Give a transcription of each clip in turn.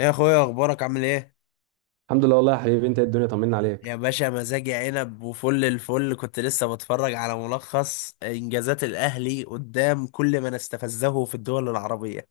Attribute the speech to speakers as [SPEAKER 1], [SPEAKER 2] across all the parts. [SPEAKER 1] ايه يا اخويا، اخبارك؟ عامل ايه؟
[SPEAKER 2] الحمد لله والله يا حبيبي. انت ايه؟ الدنيا طمنا عليك.
[SPEAKER 1] يا باشا، مزاجي عنب وفل الفل. كنت لسه بتفرج على ملخص انجازات الاهلي قدام كل من استفزه في الدول العربية.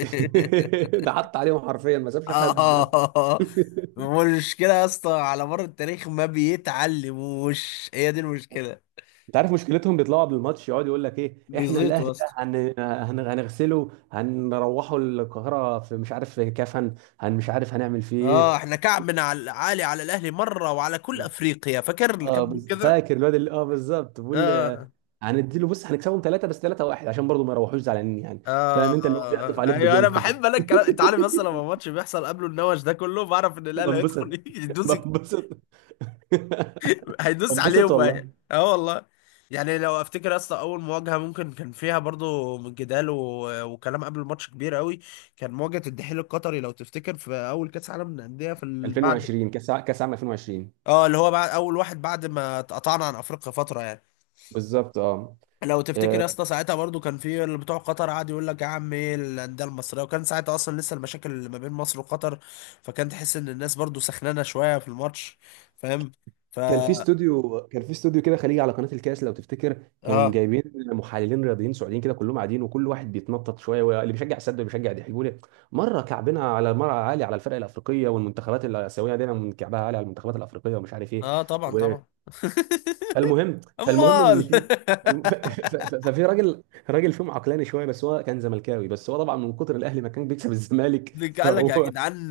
[SPEAKER 2] ده حط عليهم حرفيا، ما سابش حد.
[SPEAKER 1] اه. المشكلة يا اسطى على مر التاريخ ما بيتعلموش، هي دي المشكلة.
[SPEAKER 2] انت عارف مشكلتهم؟ بيطلعوا قبل الماتش يقعد يقول لك ايه، احنا
[SPEAKER 1] بيزيطوا يا
[SPEAKER 2] الاهلي ده
[SPEAKER 1] اسطى.
[SPEAKER 2] هنغسله، هنروحه القاهره، في مش عارف في كفن، مش عارف هنعمل فيه ايه.
[SPEAKER 1] اه، احنا كعب من عالي على الاهلي مرة وعلى كل
[SPEAKER 2] لا.
[SPEAKER 1] افريقيا. فاكر اللي كان
[SPEAKER 2] اه،
[SPEAKER 1] بيقول كده؟
[SPEAKER 2] فاكر الواد اللي بالظبط بيقول لي
[SPEAKER 1] اه
[SPEAKER 2] هنديله، بص هنكسبهم ثلاثه، بس ثلاثه واحد عشان برضه ما يروحوش زعلانين يعني. فاهم؟ انت اللي هو بيعطف عليك
[SPEAKER 1] ايوه،
[SPEAKER 2] بجون
[SPEAKER 1] انا
[SPEAKER 2] كده.
[SPEAKER 1] بحب انا الكلام. انت عارف، مثلا لما الماتش بيحصل، قبله النوش ده كله بعرف ان الاهلي هيدخل
[SPEAKER 2] بنبسط.
[SPEAKER 1] يدوس.
[SPEAKER 2] بنبسط.
[SPEAKER 1] هيدوس
[SPEAKER 2] بنبسط
[SPEAKER 1] عليهم
[SPEAKER 2] والله.
[SPEAKER 1] بقى، اه والله. يعني لو افتكر اصلا، اول مواجهه ممكن كان فيها برضو من جدال و... وكلام قبل الماتش كبير قوي، كان مواجهه الدحيل القطري. لو تفتكر في اول كاس عالم للانديه في بعد،
[SPEAKER 2] 2020، كاس عام 2020.
[SPEAKER 1] اه، اللي هو بعد اول واحد بعد ما اتقطعنا عن افريقيا فتره يعني.
[SPEAKER 2] بالظبط اه.
[SPEAKER 1] لو تفتكر
[SPEAKER 2] آه،
[SPEAKER 1] يا اسطى، ساعتها برضو كان في اللي بتوع قطر قعد يقول لك يا عم ايه الانديه المصريه، وكان ساعتها اصلا لسه المشاكل اللي ما بين مصر وقطر، فكان تحس ان الناس برضو سخنانه شويه في الماتش، فاهم؟ ف
[SPEAKER 2] كان في استوديو كده خليجي على قناة الكاس لو تفتكر، كانوا
[SPEAKER 1] اه
[SPEAKER 2] جايبين محللين رياضيين سعوديين كده كلهم قاعدين، وكل واحد بيتنطط شويه، واللي بيشجع السد واللي بيشجع الحجولي. مره كعبنا على، مره عالي على الفرق الافريقيه والمنتخبات الاسيويه، دايما من كعبها عالي على المنتخبات الافريقيه ومش عارف ايه.
[SPEAKER 1] اه طبعا
[SPEAKER 2] و-
[SPEAKER 1] طبعا.
[SPEAKER 2] فالمهم، فالمهم ان
[SPEAKER 1] امال.
[SPEAKER 2] في فالم- ف- ف- ف- ففي راجل. راجل فيهم عقلاني شويه، بس هو كان زملكاوي، بس هو طبعا من كتر الاهلي ما كان بيكسب الزمالك.
[SPEAKER 1] قال لك يا
[SPEAKER 2] فهو
[SPEAKER 1] جدعان،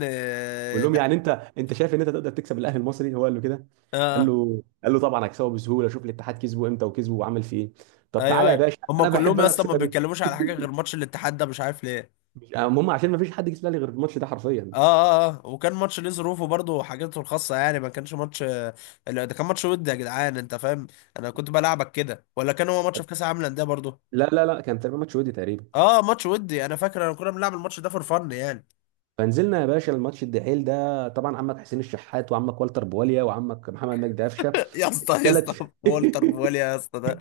[SPEAKER 2] بقول لهم، يعني انت شايف ان انت تقدر تكسب الاهلي المصري؟ هو قال له كده.
[SPEAKER 1] اه
[SPEAKER 2] قال
[SPEAKER 1] آه،
[SPEAKER 2] له طبعا هكسبه بسهوله، شوف الاتحاد كسبه امتى وكسبه وعمل فيه ايه. طب
[SPEAKER 1] ايوه
[SPEAKER 2] تعالى يا
[SPEAKER 1] ايوه،
[SPEAKER 2] باشا،
[SPEAKER 1] هم
[SPEAKER 2] انا
[SPEAKER 1] كلهم
[SPEAKER 2] بحب
[SPEAKER 1] يا اسطى ما
[SPEAKER 2] الثقه دي.
[SPEAKER 1] بيتكلموش على حاجه غير ماتش الاتحاد ده، مش عارف ليه.
[SPEAKER 2] المهم، عشان ما فيش حد كسب الاهلي غير الماتش ده حرفيا.
[SPEAKER 1] وكان ماتش ليه ظروفه برضه وحاجته الخاصه، يعني ما كانش ماتش. لا، ده كان ماتش ودي يا جدعان، انت فاهم؟ انا كنت بلعبك كده، ولا كان هو ماتش في كاس العالم للانديه برضه؟
[SPEAKER 2] لا، كان تقريبا ماتش ودي تقريبا.
[SPEAKER 1] اه، ماتش ودي. انا فاكر انا كنا بنلعب الماتش ده فور فن يعني.
[SPEAKER 2] فنزلنا يا باشا الماتش الدحيل ده، طبعا عمك حسين الشحات وعمك والتر بواليا وعمك محمد مجدي قفشه.
[SPEAKER 1] يا اسطى يا اسطى،
[SPEAKER 2] ثلاث.
[SPEAKER 1] والتر بواليا يا اسطى ده!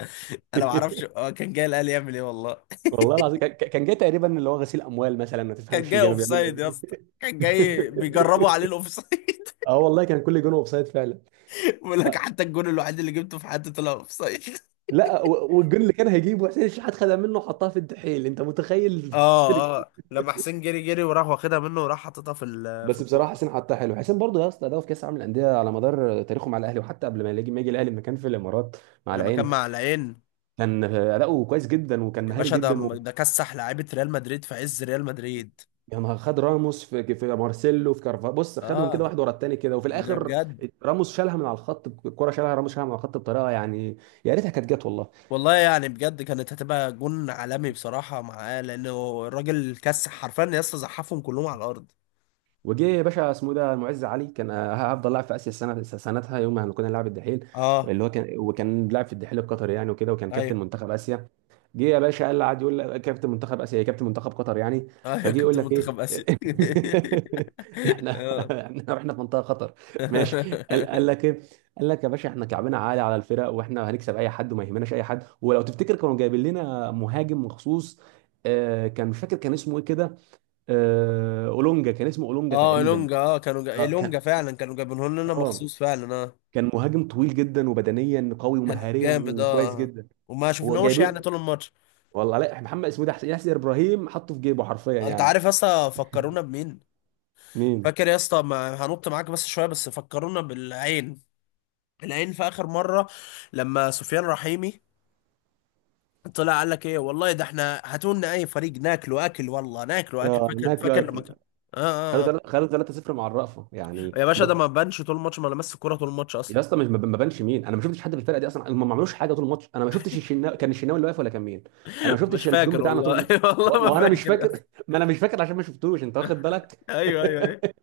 [SPEAKER 1] انا ما اعرفش، كان جاي الاهلي يعمل ايه والله.
[SPEAKER 2] والله العظيم كان جاي تقريبا اللي هو غسيل اموال مثلا، ما
[SPEAKER 1] كان
[SPEAKER 2] تفهمش
[SPEAKER 1] جاي
[SPEAKER 2] كانوا
[SPEAKER 1] اوف
[SPEAKER 2] بيعملوا
[SPEAKER 1] سايد يا اسطى،
[SPEAKER 2] ايه.
[SPEAKER 1] كان جاي بيجربوا عليه الاوف سايد.
[SPEAKER 2] اه والله، كان كل جون اوف سايد فعلا.
[SPEAKER 1] بيقول لك حتى الجون الوحيد اللي جبته في حياتي طلع اوف سايد.
[SPEAKER 2] لا، والجون اللي كان هيجيبه حسين الشحات خدها منه وحطها في الدحيل، انت متخيل؟
[SPEAKER 1] اه اه، لما حسين جري جري وراح واخدها منه وراح حاططها في
[SPEAKER 2] بس بصراحه
[SPEAKER 1] الجون.
[SPEAKER 2] حسين حطها حلو. حسين برضه يا اسطى ده في كاس العالم للانديه على مدار تاريخه مع الاهلي، وحتى قبل ما يجي الاهلي لما كان في الامارات مع
[SPEAKER 1] لما كان
[SPEAKER 2] العين،
[SPEAKER 1] مع العين،
[SPEAKER 2] كان اداؤه كويس جدا وكان
[SPEAKER 1] يا
[SPEAKER 2] مهاري
[SPEAKER 1] باشا ده
[SPEAKER 2] جدا
[SPEAKER 1] ده كسح لعيبه ريال مدريد في عز ريال مدريد.
[SPEAKER 2] يعني خد راموس في مارسيلو في كارفا، بص خدهم
[SPEAKER 1] اه،
[SPEAKER 2] كده واحد ورا التاني كده، وفي
[SPEAKER 1] ده
[SPEAKER 2] الاخر
[SPEAKER 1] بجد.
[SPEAKER 2] راموس شالها من على الخط، الكره شالها راموس شالها من على الخط بطريقه يعني. يا ريتها كانت جت والله.
[SPEAKER 1] والله يعني بجد كانت هتبقى جون عالمي بصراحه معاه، لانه الراجل كسح حرفيا يا اسطى، زحفهم كلهم على الارض.
[SPEAKER 2] وجه يا باشا اسمه ده المعز علي، كان هفضل لاعب في اسيا السنه سنتها يوم ما كنا نلعب الدحيل،
[SPEAKER 1] اه،
[SPEAKER 2] اللي هو كان وكان لاعب في الدحيل القطري يعني وكده، وكان كابتن
[SPEAKER 1] ايوه
[SPEAKER 2] منتخب اسيا. جه يا باشا قال لي، قعد يقول لك كابتن منتخب اسيا كابتن منتخب قطر يعني.
[SPEAKER 1] ايوه.
[SPEAKER 2] فجه يقول
[SPEAKER 1] كنت
[SPEAKER 2] لك ايه.
[SPEAKER 1] منتخب اسيا. اه.
[SPEAKER 2] احنا في منطقه خطر. ماشي، قال لك ايه. قال لك يا باشا احنا كعبنا عالي على الفرق، واحنا هنكسب اي حد وما يهمناش اي حد، ولو تفتكر كانوا جايبين لنا مهاجم مخصوص. كان مش فاكر كان اسمه ايه كده. اولونجا، كان اسمه اولونجا
[SPEAKER 1] اه،
[SPEAKER 2] تقريبا.
[SPEAKER 1] إلونجا. اه، كانوا
[SPEAKER 2] اه كان.
[SPEAKER 1] إلونجا فعلا كانوا جايبينه لنا
[SPEAKER 2] اه
[SPEAKER 1] مخصوص فعلا، اه.
[SPEAKER 2] كان مهاجم طويل جدا وبدنيا قوي
[SPEAKER 1] كان جامد،
[SPEAKER 2] ومهاريا كويس
[SPEAKER 1] اه.
[SPEAKER 2] جدا.
[SPEAKER 1] وما
[SPEAKER 2] هو
[SPEAKER 1] شفناهوش يعني
[SPEAKER 2] جايبين.
[SPEAKER 1] طول الماتش.
[SPEAKER 2] والله، لا محمد، اسمه ده حسين ياسر ابراهيم، حطه في جيبه حرفيا
[SPEAKER 1] انت
[SPEAKER 2] يعني.
[SPEAKER 1] عارف اصلا فكرونا بمين؟
[SPEAKER 2] مين؟
[SPEAKER 1] فاكر يا اسطى، ما هنط معاك بس شويه، بس فكرونا بالعين، العين في اخر مره لما سفيان رحيمي طلع قال لك ايه والله، ده احنا هاتوا لنا اي فريق ناكله اكل والله، ناكله اكل.
[SPEAKER 2] اه
[SPEAKER 1] فاكر،
[SPEAKER 2] ناكل
[SPEAKER 1] فاكر لما كان؟
[SPEAKER 2] اكل.
[SPEAKER 1] آه,
[SPEAKER 2] خدوا
[SPEAKER 1] آه, اه
[SPEAKER 2] خدوا 3-0 مع الرأفة يعني
[SPEAKER 1] يا باشا ده ما بانش طول الماتش، ما لمس الكوره طول الماتش اصلا.
[SPEAKER 2] يا اسطى ما بانش مين، انا ما شفتش حد في الفرقه دي اصلا، هم ما عملوش حاجه طول الماتش. انا ما شفتش كان الشناوي اللي واقف ولا كان مين. انا ما
[SPEAKER 1] مش
[SPEAKER 2] شفتش الجون
[SPEAKER 1] فاكر
[SPEAKER 2] بتاعنا طول
[SPEAKER 1] والله.
[SPEAKER 2] الماتش.
[SPEAKER 1] والله
[SPEAKER 2] ما
[SPEAKER 1] ما
[SPEAKER 2] هو انا مش
[SPEAKER 1] فاكر يا
[SPEAKER 2] فاكر.
[SPEAKER 1] اسطى،
[SPEAKER 2] ما انا مش فاكر عشان ما شفتوش، انت واخد بالك.
[SPEAKER 1] ايوه ايوه ايوه.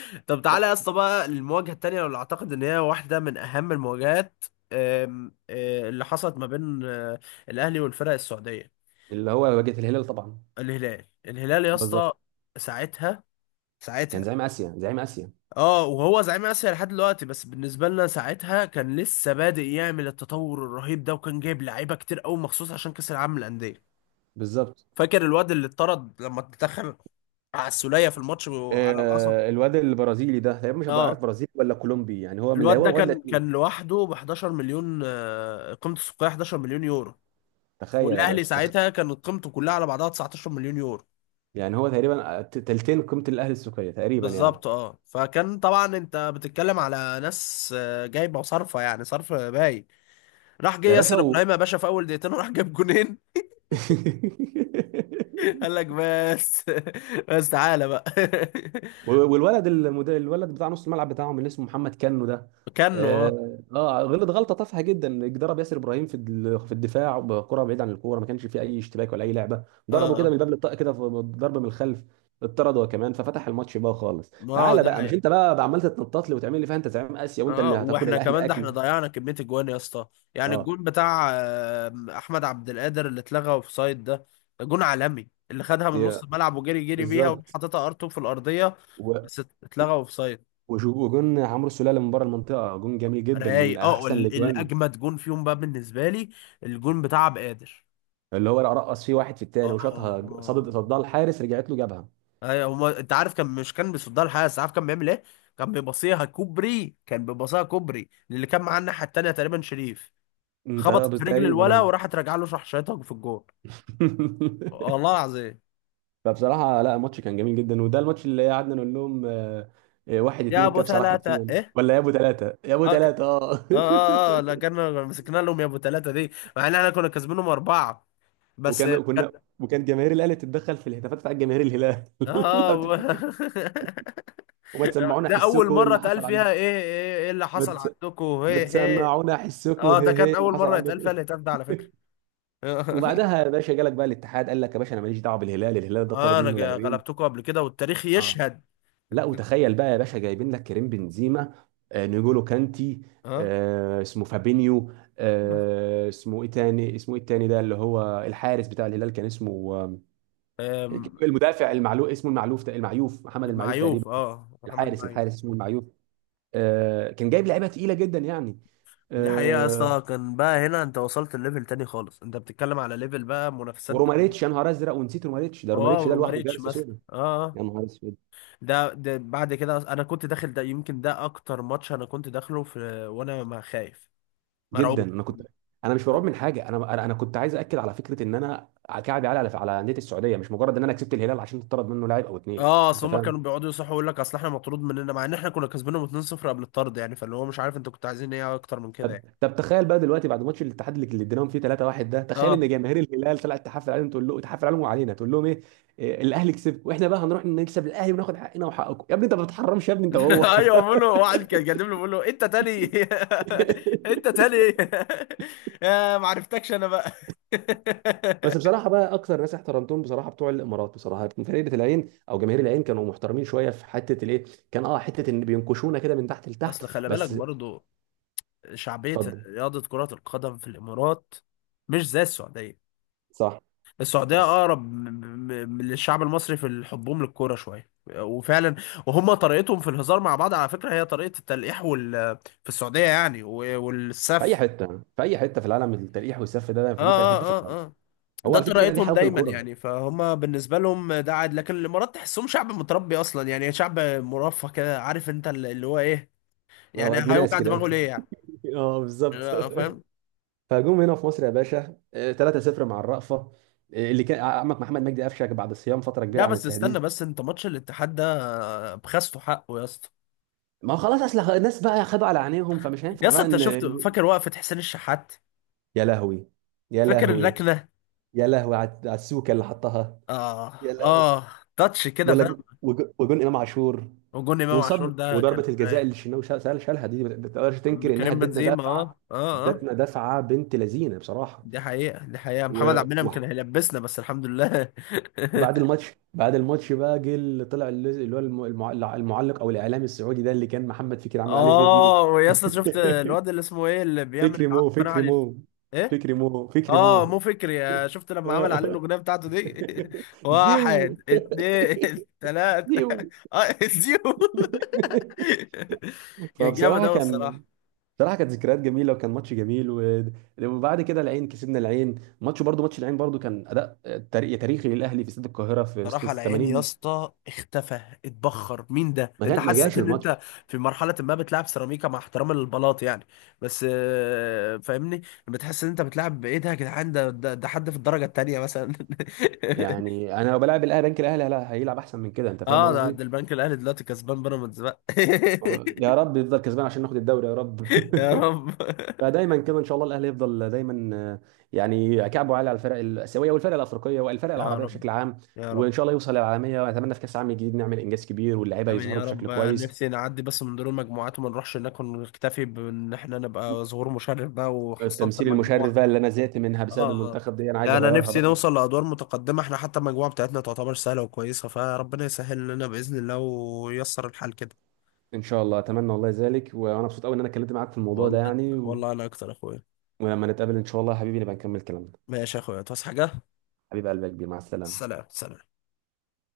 [SPEAKER 1] طب تعالى يا اسطى بقى، المواجهه التانيه اللي اعتقد ان هي واحده من اهم المواجهات، آم، آه، اللي حصلت ما بين الاهلي والفرق السعوديه.
[SPEAKER 2] اللي هو واجهه الهلال طبعا.
[SPEAKER 1] الهلال، الهلال يا
[SPEAKER 2] بالظبط.
[SPEAKER 1] اسطى. ساعتها،
[SPEAKER 2] كان
[SPEAKER 1] ساعتها،
[SPEAKER 2] زعيم اسيا
[SPEAKER 1] اه، وهو زعيم اسيا لحد دلوقتي، بس بالنسبه لنا ساعتها كان لسه بادئ يعمل التطور الرهيب ده، وكان جايب لعيبه كتير قوي مخصوص عشان كاس العالم للانديه.
[SPEAKER 2] بالظبط.
[SPEAKER 1] فاكر الواد اللي اتطرد لما اتدخل على السوليه في الماتش وعلى القصب؟
[SPEAKER 2] آه، الواد البرازيلي ده تقريبا، مش هبقى عارف
[SPEAKER 1] اه.
[SPEAKER 2] برازيلي ولا كولومبي، يعني هو من
[SPEAKER 1] الواد ده
[SPEAKER 2] لاهوت، واد
[SPEAKER 1] كان
[SPEAKER 2] لاتيني.
[SPEAKER 1] كان لوحده ب 11 مليون، قيمته السوقيه 11 مليون يورو،
[SPEAKER 2] تخيل يا
[SPEAKER 1] والاهلي
[SPEAKER 2] باشا
[SPEAKER 1] ساعتها كانت قيمته كلها على بعضها 19 مليون يورو.
[SPEAKER 2] يعني هو تقريبا تلتين قيمه الاهلي السوقيه تقريبا يعني.
[SPEAKER 1] بالظبط. اه، فكان طبعا انت بتتكلم على ناس جايبه وصرفه، يعني صرف باي. راح جه
[SPEAKER 2] يا باشا
[SPEAKER 1] ياسر ابراهيم يا باشا في اول دقيقتين وراح جاب جونين. قال لك بس. بس تعالى بقى.
[SPEAKER 2] والولد الولد بتاع نص الملعب بتاعهم اللي اسمه محمد كنو ده،
[SPEAKER 1] كانه،
[SPEAKER 2] اه غلط غلطه تافهه جدا، ضرب ياسر ابراهيم في في الدفاع بكره بعيد عن الكوره، ما كانش فيه اي اشتباك ولا اي لعبه.
[SPEAKER 1] اه
[SPEAKER 2] ضربه كده من
[SPEAKER 1] اه
[SPEAKER 2] الباب للطاق كده ضرب من الخلف. اتطرد هو كمان، ففتح الماتش بقى خالص.
[SPEAKER 1] ما
[SPEAKER 2] تعالى
[SPEAKER 1] ده
[SPEAKER 2] بقى، مش
[SPEAKER 1] حقيقة.
[SPEAKER 2] انت بقى عمال تتنطط لي وتعمل لي فيها انت زعيم اسيا وانت
[SPEAKER 1] اه،
[SPEAKER 2] اللي هتاكل
[SPEAKER 1] واحنا
[SPEAKER 2] الاهلي
[SPEAKER 1] كمان ده احنا
[SPEAKER 2] اكل.
[SPEAKER 1] ضيعنا كمية الجوان يا اسطى. يعني
[SPEAKER 2] اه.
[SPEAKER 1] الجون بتاع احمد عبد القادر اللي اتلغى اوفسايد ده، ده جون عالمي، اللي خدها من نص
[SPEAKER 2] يا-
[SPEAKER 1] الملعب وجري جري بيها
[SPEAKER 2] بالظبط.
[SPEAKER 1] وحطيتها ار2 في الارضية،
[SPEAKER 2] و-
[SPEAKER 1] بس اتلغى اوفسايد.
[SPEAKER 2] وشو- وجون عمرو السوليه من بره المنطقه، جون جميل جدا من
[SPEAKER 1] رايق، اه.
[SPEAKER 2] احسن الاجوان،
[SPEAKER 1] الاجمد جون فيهم بقى بالنسبه لي، الجون بتاع عبد القادر.
[SPEAKER 2] اللي هو رقص فيه واحد في التاني
[SPEAKER 1] اه اه
[SPEAKER 2] وشاطها، صدت
[SPEAKER 1] آه.
[SPEAKER 2] الحارس رجعت له جابها.
[SPEAKER 1] ايوه، هما انت عارف، كان مش كان بيصدها الحارس، عارف كان بيعمل ايه؟ كان بيبصيها كوبري، كان بيبصيها كوبري، اللي كان معاه الناحيه التانيه تقريبا شريف،
[SPEAKER 2] انت
[SPEAKER 1] خبطت
[SPEAKER 2] بس
[SPEAKER 1] في رجل
[SPEAKER 2] تقريبا
[SPEAKER 1] الولا
[SPEAKER 2] اه.
[SPEAKER 1] وراحت راجعه له راح شايطها في الجون، والله العظيم.
[SPEAKER 2] فبصراحه لا، الماتش كان جميل جدا، وده الماتش اللي قعدنا نقول لهم، واحد
[SPEAKER 1] يا
[SPEAKER 2] اتنين،
[SPEAKER 1] ابو
[SPEAKER 2] الكبسه راحت
[SPEAKER 1] ثلاثه
[SPEAKER 2] فين؟
[SPEAKER 1] ايه؟
[SPEAKER 2] ولا يا ابو ثلاثه يا ابو
[SPEAKER 1] اه ك-
[SPEAKER 2] ثلاثه، اه.
[SPEAKER 1] لا، كنا مسكنا لهم يا ابو ثلاثه دي، مع ان احنا كنا كاسبينهم اربعه. بس
[SPEAKER 2] وكان
[SPEAKER 1] كان،
[SPEAKER 2] كنا وكان جماهير الاهلي تتدخل في الهتافات بتاعت جماهير الهلال لو
[SPEAKER 1] اه.
[SPEAKER 2] تفتكر، وما تسمعونا
[SPEAKER 1] ده اول
[SPEAKER 2] حسكم
[SPEAKER 1] مره
[SPEAKER 2] اللي
[SPEAKER 1] اتقال
[SPEAKER 2] حصل عندكم.
[SPEAKER 1] فيها ايه ايه ايه اللي
[SPEAKER 2] ما
[SPEAKER 1] حصل
[SPEAKER 2] تس-
[SPEAKER 1] عندكم
[SPEAKER 2] ما
[SPEAKER 1] ايه ايه.
[SPEAKER 2] تسمعونا حسكم
[SPEAKER 1] اه، ده
[SPEAKER 2] هي هي
[SPEAKER 1] كان
[SPEAKER 2] اللي
[SPEAKER 1] اول
[SPEAKER 2] حصل
[SPEAKER 1] مره يتقال
[SPEAKER 2] عندكم.
[SPEAKER 1] فيها الهتاف ده على فكره.
[SPEAKER 2] وبعدها يا باشا جالك بقى الاتحاد، قال لك يا باشا انا ماليش دعوه بالهلال، الهلال ده طرد
[SPEAKER 1] اه، انا
[SPEAKER 2] منه لاعبين.
[SPEAKER 1] غلبتكم قبل كده، والتاريخ
[SPEAKER 2] اه.
[SPEAKER 1] يشهد.
[SPEAKER 2] لا، وتخيل بقى يا باشا، جايبين لك كريم بنزيما، آه نيجولو كانتي،
[SPEAKER 1] اه،
[SPEAKER 2] آه اسمه فابينيو. آه اسمه ايه تاني، اسمه ايه التاني ده اللي هو الحارس بتاع الهلال، كان اسمه آه،
[SPEAKER 1] آم،
[SPEAKER 2] المدافع المعلوف، اسمه المعلوف، المعيوف، محمد المعيوف تقريبا.
[SPEAKER 1] معيوف. اه، محمد
[SPEAKER 2] الحارس
[SPEAKER 1] معيوف.
[SPEAKER 2] اسمه المعيوف. آه كان جايب لعيبه تقيله جدا يعني.
[SPEAKER 1] دي حقيقة يا
[SPEAKER 2] آه،
[SPEAKER 1] اسطى، كان بقى هنا انت وصلت لليفل تاني خالص، انت بتتكلم على ليفل بقى منافسات
[SPEAKER 2] وروماريتش، يا
[SPEAKER 1] دولية.
[SPEAKER 2] نهار ازرق ونسيت روماريتش. ده
[SPEAKER 1] اه،
[SPEAKER 2] روماريتش ده لوحده
[SPEAKER 1] وروماريتش
[SPEAKER 2] جالس يا
[SPEAKER 1] مثلا،
[SPEAKER 2] سودا.
[SPEAKER 1] اه. آه.
[SPEAKER 2] يا نهار اسود.
[SPEAKER 1] ده بعد كده انا كنت داخل، ده يمكن ده اكتر ماتش انا كنت داخله في، وانا ما خايف،
[SPEAKER 2] جدا
[SPEAKER 1] مرعوب.
[SPEAKER 2] انا كنت. انا مش مرعوب من حاجه، انا انا أنا كنت عايز اكد على فكره ان انا كعبي عالي على انديه السعوديه، مش مجرد ان انا كسبت الهلال عشان تطرد منه لاعب او اتنين،
[SPEAKER 1] اه، اصل
[SPEAKER 2] انت
[SPEAKER 1] هم
[SPEAKER 2] فاهم.
[SPEAKER 1] كانوا بيقعدوا يصحوا يقول لك اصل احنا مطرود مننا، مع ان احنا كنا كسبانهم 2-0 قبل الطرد يعني، فاللي هو مش عارف انتوا كنتوا عايزين ايه اكتر من كده
[SPEAKER 2] طب
[SPEAKER 1] يعني.
[SPEAKER 2] طب تخيل بقى دلوقتي بعد ماتش الاتحاد اللي اديناهم فيه 3-1 ده، تخيل
[SPEAKER 1] اه.
[SPEAKER 2] ان جماهير الهلال طلعت تحفل عليهم، تقول له تحفل عليهم وعلينا. تقول لهم ايه؟ الاهلي كسب واحنا بقى هنروح نكسب الاهلي وناخد حقنا وحقكم يا ابني، انت ما بتحرمش يا ابني انت وهو.
[SPEAKER 1] ايوه، بقول له واحد كان جايب له بقول له انت تاني. انت تاني. يا ما عرفتكش انا بقى.
[SPEAKER 2] بس بصراحه بقى، اكتر ناس احترمتهم بصراحه بتوع الامارات، بصراحه من فرقه العين او جماهير العين كانوا محترمين شويه في حته الايه. كان اه حته ان بينكشونا كده من تحت لتحت
[SPEAKER 1] اصل خلي بالك
[SPEAKER 2] بس.
[SPEAKER 1] برضو شعبية
[SPEAKER 2] اتفضل.
[SPEAKER 1] رياضة كرة القدم في الامارات مش زي السعودية.
[SPEAKER 2] صح.
[SPEAKER 1] السعودية
[SPEAKER 2] صح،
[SPEAKER 1] أقرب للشعب المصري في حبهم للكورة شوية وفعلا. وهم طريقتهم في الهزار مع بعض على فكرة هي طريقة التلقيح في السعودية يعني.
[SPEAKER 2] في اي
[SPEAKER 1] والسف،
[SPEAKER 2] حته، في اي حته في العالم، التلقيح والسف ده
[SPEAKER 1] اه
[SPEAKER 2] موجود في اي حته في
[SPEAKER 1] اه
[SPEAKER 2] العالم.
[SPEAKER 1] اه اه
[SPEAKER 2] هو
[SPEAKER 1] ده
[SPEAKER 2] على فكره دي
[SPEAKER 1] طريقتهم
[SPEAKER 2] حلاوه
[SPEAKER 1] دايما
[SPEAKER 2] الكوره.
[SPEAKER 1] يعني، فهم بالنسبة لهم ده عادي. لكن الإمارات تحسهم شعب متربي أصلا، يعني شعب مرفه كده، عارف أنت اللي هو إيه. يعني
[SPEAKER 2] اه ابن ناس
[SPEAKER 1] هيوجع دماغه
[SPEAKER 2] كده.
[SPEAKER 1] ليه يعني؟
[SPEAKER 2] اه بالظبط.
[SPEAKER 1] لا، فاهم.
[SPEAKER 2] فجم هنا في مصر يا باشا 3-0 مع الرأفة. اللي كان عمك محمد مجدي قفشك بعد صيام فتره كبيره
[SPEAKER 1] لا،
[SPEAKER 2] عن
[SPEAKER 1] بس استنى
[SPEAKER 2] التهديد.
[SPEAKER 1] بس، أنت ماتش الاتحاد ده بخسته حقه يا اسطى.
[SPEAKER 2] ما هو خلاص، اصل الناس بقى خدوا على عينيهم، فمش
[SPEAKER 1] يا
[SPEAKER 2] هينفع
[SPEAKER 1] اسطى
[SPEAKER 2] بقى
[SPEAKER 1] أنت
[SPEAKER 2] ان.
[SPEAKER 1] شفت؟ فاكر وقفة حسين الشحات؟
[SPEAKER 2] يا لهوي. يا
[SPEAKER 1] فاكر
[SPEAKER 2] لهوي.
[SPEAKER 1] اللكنة؟
[SPEAKER 2] يا لهوي على السوكه اللي حطها.
[SPEAKER 1] اه
[SPEAKER 2] يا لهوي.
[SPEAKER 1] اه، تاتش كده،
[SPEAKER 2] ولا
[SPEAKER 1] فاهم؟
[SPEAKER 2] وجون امام عاشور.
[SPEAKER 1] وجون امام عاشور
[SPEAKER 2] وصد،
[SPEAKER 1] ده كان
[SPEAKER 2] وضربه الجزاء اللي الشناوي شالها دي، ما تقدرش تنكر انها
[SPEAKER 1] كريم
[SPEAKER 2] ادتنا
[SPEAKER 1] بنزيما.
[SPEAKER 2] دفعه.
[SPEAKER 1] اه
[SPEAKER 2] ادتنا دفعه بنت لذينه بصراحه.
[SPEAKER 1] دي حقيقة، دي حقيقة.
[SPEAKER 2] و...
[SPEAKER 1] محمد عبد المنعم
[SPEAKER 2] و...
[SPEAKER 1] كان هيلبسنا، بس الحمد لله.
[SPEAKER 2] وبعد الماتش بعد الماتش بقى جه اللي طلع، اللي اللي هو المعلق او الاعلامي السعودي ده، اللي كان محمد فكري عمل عليه فيديو.
[SPEAKER 1] اه، ويا اسطى شفت الواد اللي اسمه ايه اللي بيعمل
[SPEAKER 2] فكري
[SPEAKER 1] عنده
[SPEAKER 2] مو،
[SPEAKER 1] قناة على
[SPEAKER 2] فكري
[SPEAKER 1] اليوتيوب؟
[SPEAKER 2] مو.
[SPEAKER 1] ايه؟
[SPEAKER 2] فكري مو فكري
[SPEAKER 1] اه، مو
[SPEAKER 2] مو
[SPEAKER 1] فكري. شفت لما عمل عليه
[SPEAKER 2] آه.
[SPEAKER 1] الاغنية بتاعته دي؟
[SPEAKER 2] زيو.
[SPEAKER 1] واحد اتنين تلاتة.
[SPEAKER 2] زيو.
[SPEAKER 1] اه، زيرو. كان جامد
[SPEAKER 2] فبصراحه
[SPEAKER 1] اوي
[SPEAKER 2] كان،
[SPEAKER 1] الصراحة.
[SPEAKER 2] بصراحه كانت ذكريات جميله، وكان ماتش جميل وبعد كده العين، كسبنا العين ماتش برضو. ماتش العين برضو كان اداء تاريخي للاهلي في استاد القاهره في وسط
[SPEAKER 1] صراحة على عيني يا
[SPEAKER 2] 80.
[SPEAKER 1] اسطى، اختفى، اتبخر، مين ده؟
[SPEAKER 2] ما
[SPEAKER 1] انت
[SPEAKER 2] كان، ما
[SPEAKER 1] حسيت
[SPEAKER 2] جاش
[SPEAKER 1] ان
[SPEAKER 2] الماتش.
[SPEAKER 1] انت في مرحلة ما بتلعب سيراميكا مع احترام البلاط يعني، بس فاهمني؟ لما تحس ان انت بتلعب بايه ده يا جدعان، ده حد في الدرجة التانية مثلا.
[SPEAKER 2] يعني انا لو بلعب الاهلي بنك الاهلي، لا هيلعب احسن من كده، انت فاهم
[SPEAKER 1] اه، ده
[SPEAKER 2] قصدي.
[SPEAKER 1] ده البنك الاهلي دلوقتي كسبان بيراميدز بقى.
[SPEAKER 2] يا رب يفضل كسبان عشان ناخد الدوري يا رب.
[SPEAKER 1] يا رب،
[SPEAKER 2] فدايما كده ان شاء الله الاهلي يفضل دايما، يعني كعبه عالي على الفرق الاسيويه والفرق الافريقيه والفرق
[SPEAKER 1] يا
[SPEAKER 2] العربيه
[SPEAKER 1] رب،
[SPEAKER 2] بشكل عام.
[SPEAKER 1] يا
[SPEAKER 2] وان
[SPEAKER 1] رب.
[SPEAKER 2] شاء الله يوصل للعالميه، واتمنى في كاس العالم الجديد نعمل انجاز كبير، واللعيبه
[SPEAKER 1] امين
[SPEAKER 2] يظهروا
[SPEAKER 1] يا
[SPEAKER 2] بشكل
[SPEAKER 1] رب،
[SPEAKER 2] كويس.
[SPEAKER 1] نفسي نعدي بس من دور المجموعات وما نروحش هناك، ونكتفي بان احنا نبقى ظهور مشرف بقى، وحصلت
[SPEAKER 2] التمثيل المشرف
[SPEAKER 1] المجموعة.
[SPEAKER 2] بقى اللي انا زهقت منها بسبب
[SPEAKER 1] اه اه،
[SPEAKER 2] المنتخب دي، انا عايز
[SPEAKER 1] لا انا
[SPEAKER 2] اغيرها
[SPEAKER 1] نفسي
[SPEAKER 2] بقى.
[SPEAKER 1] نوصل لادوار متقدمه. احنا حتى المجموعه بتاعتنا تعتبر سهله وكويسه، فربنا يسهل لنا باذن الله وييسر الحال كده.
[SPEAKER 2] ان شاء الله اتمنى والله ذلك، وانا مبسوط قوي ان انا اتكلمت معاك في الموضوع ده
[SPEAKER 1] والله،
[SPEAKER 2] يعني
[SPEAKER 1] والله انا اكتر يا اخويا.
[SPEAKER 2] ولما نتقابل ان شاء الله يا حبيبي نبقى نكمل كلامنا.
[SPEAKER 1] ماشي يا اخويا، تصحى حاجه.
[SPEAKER 2] حبيب قلبي يا كبير، مع السلامه.
[SPEAKER 1] سلام، سلام.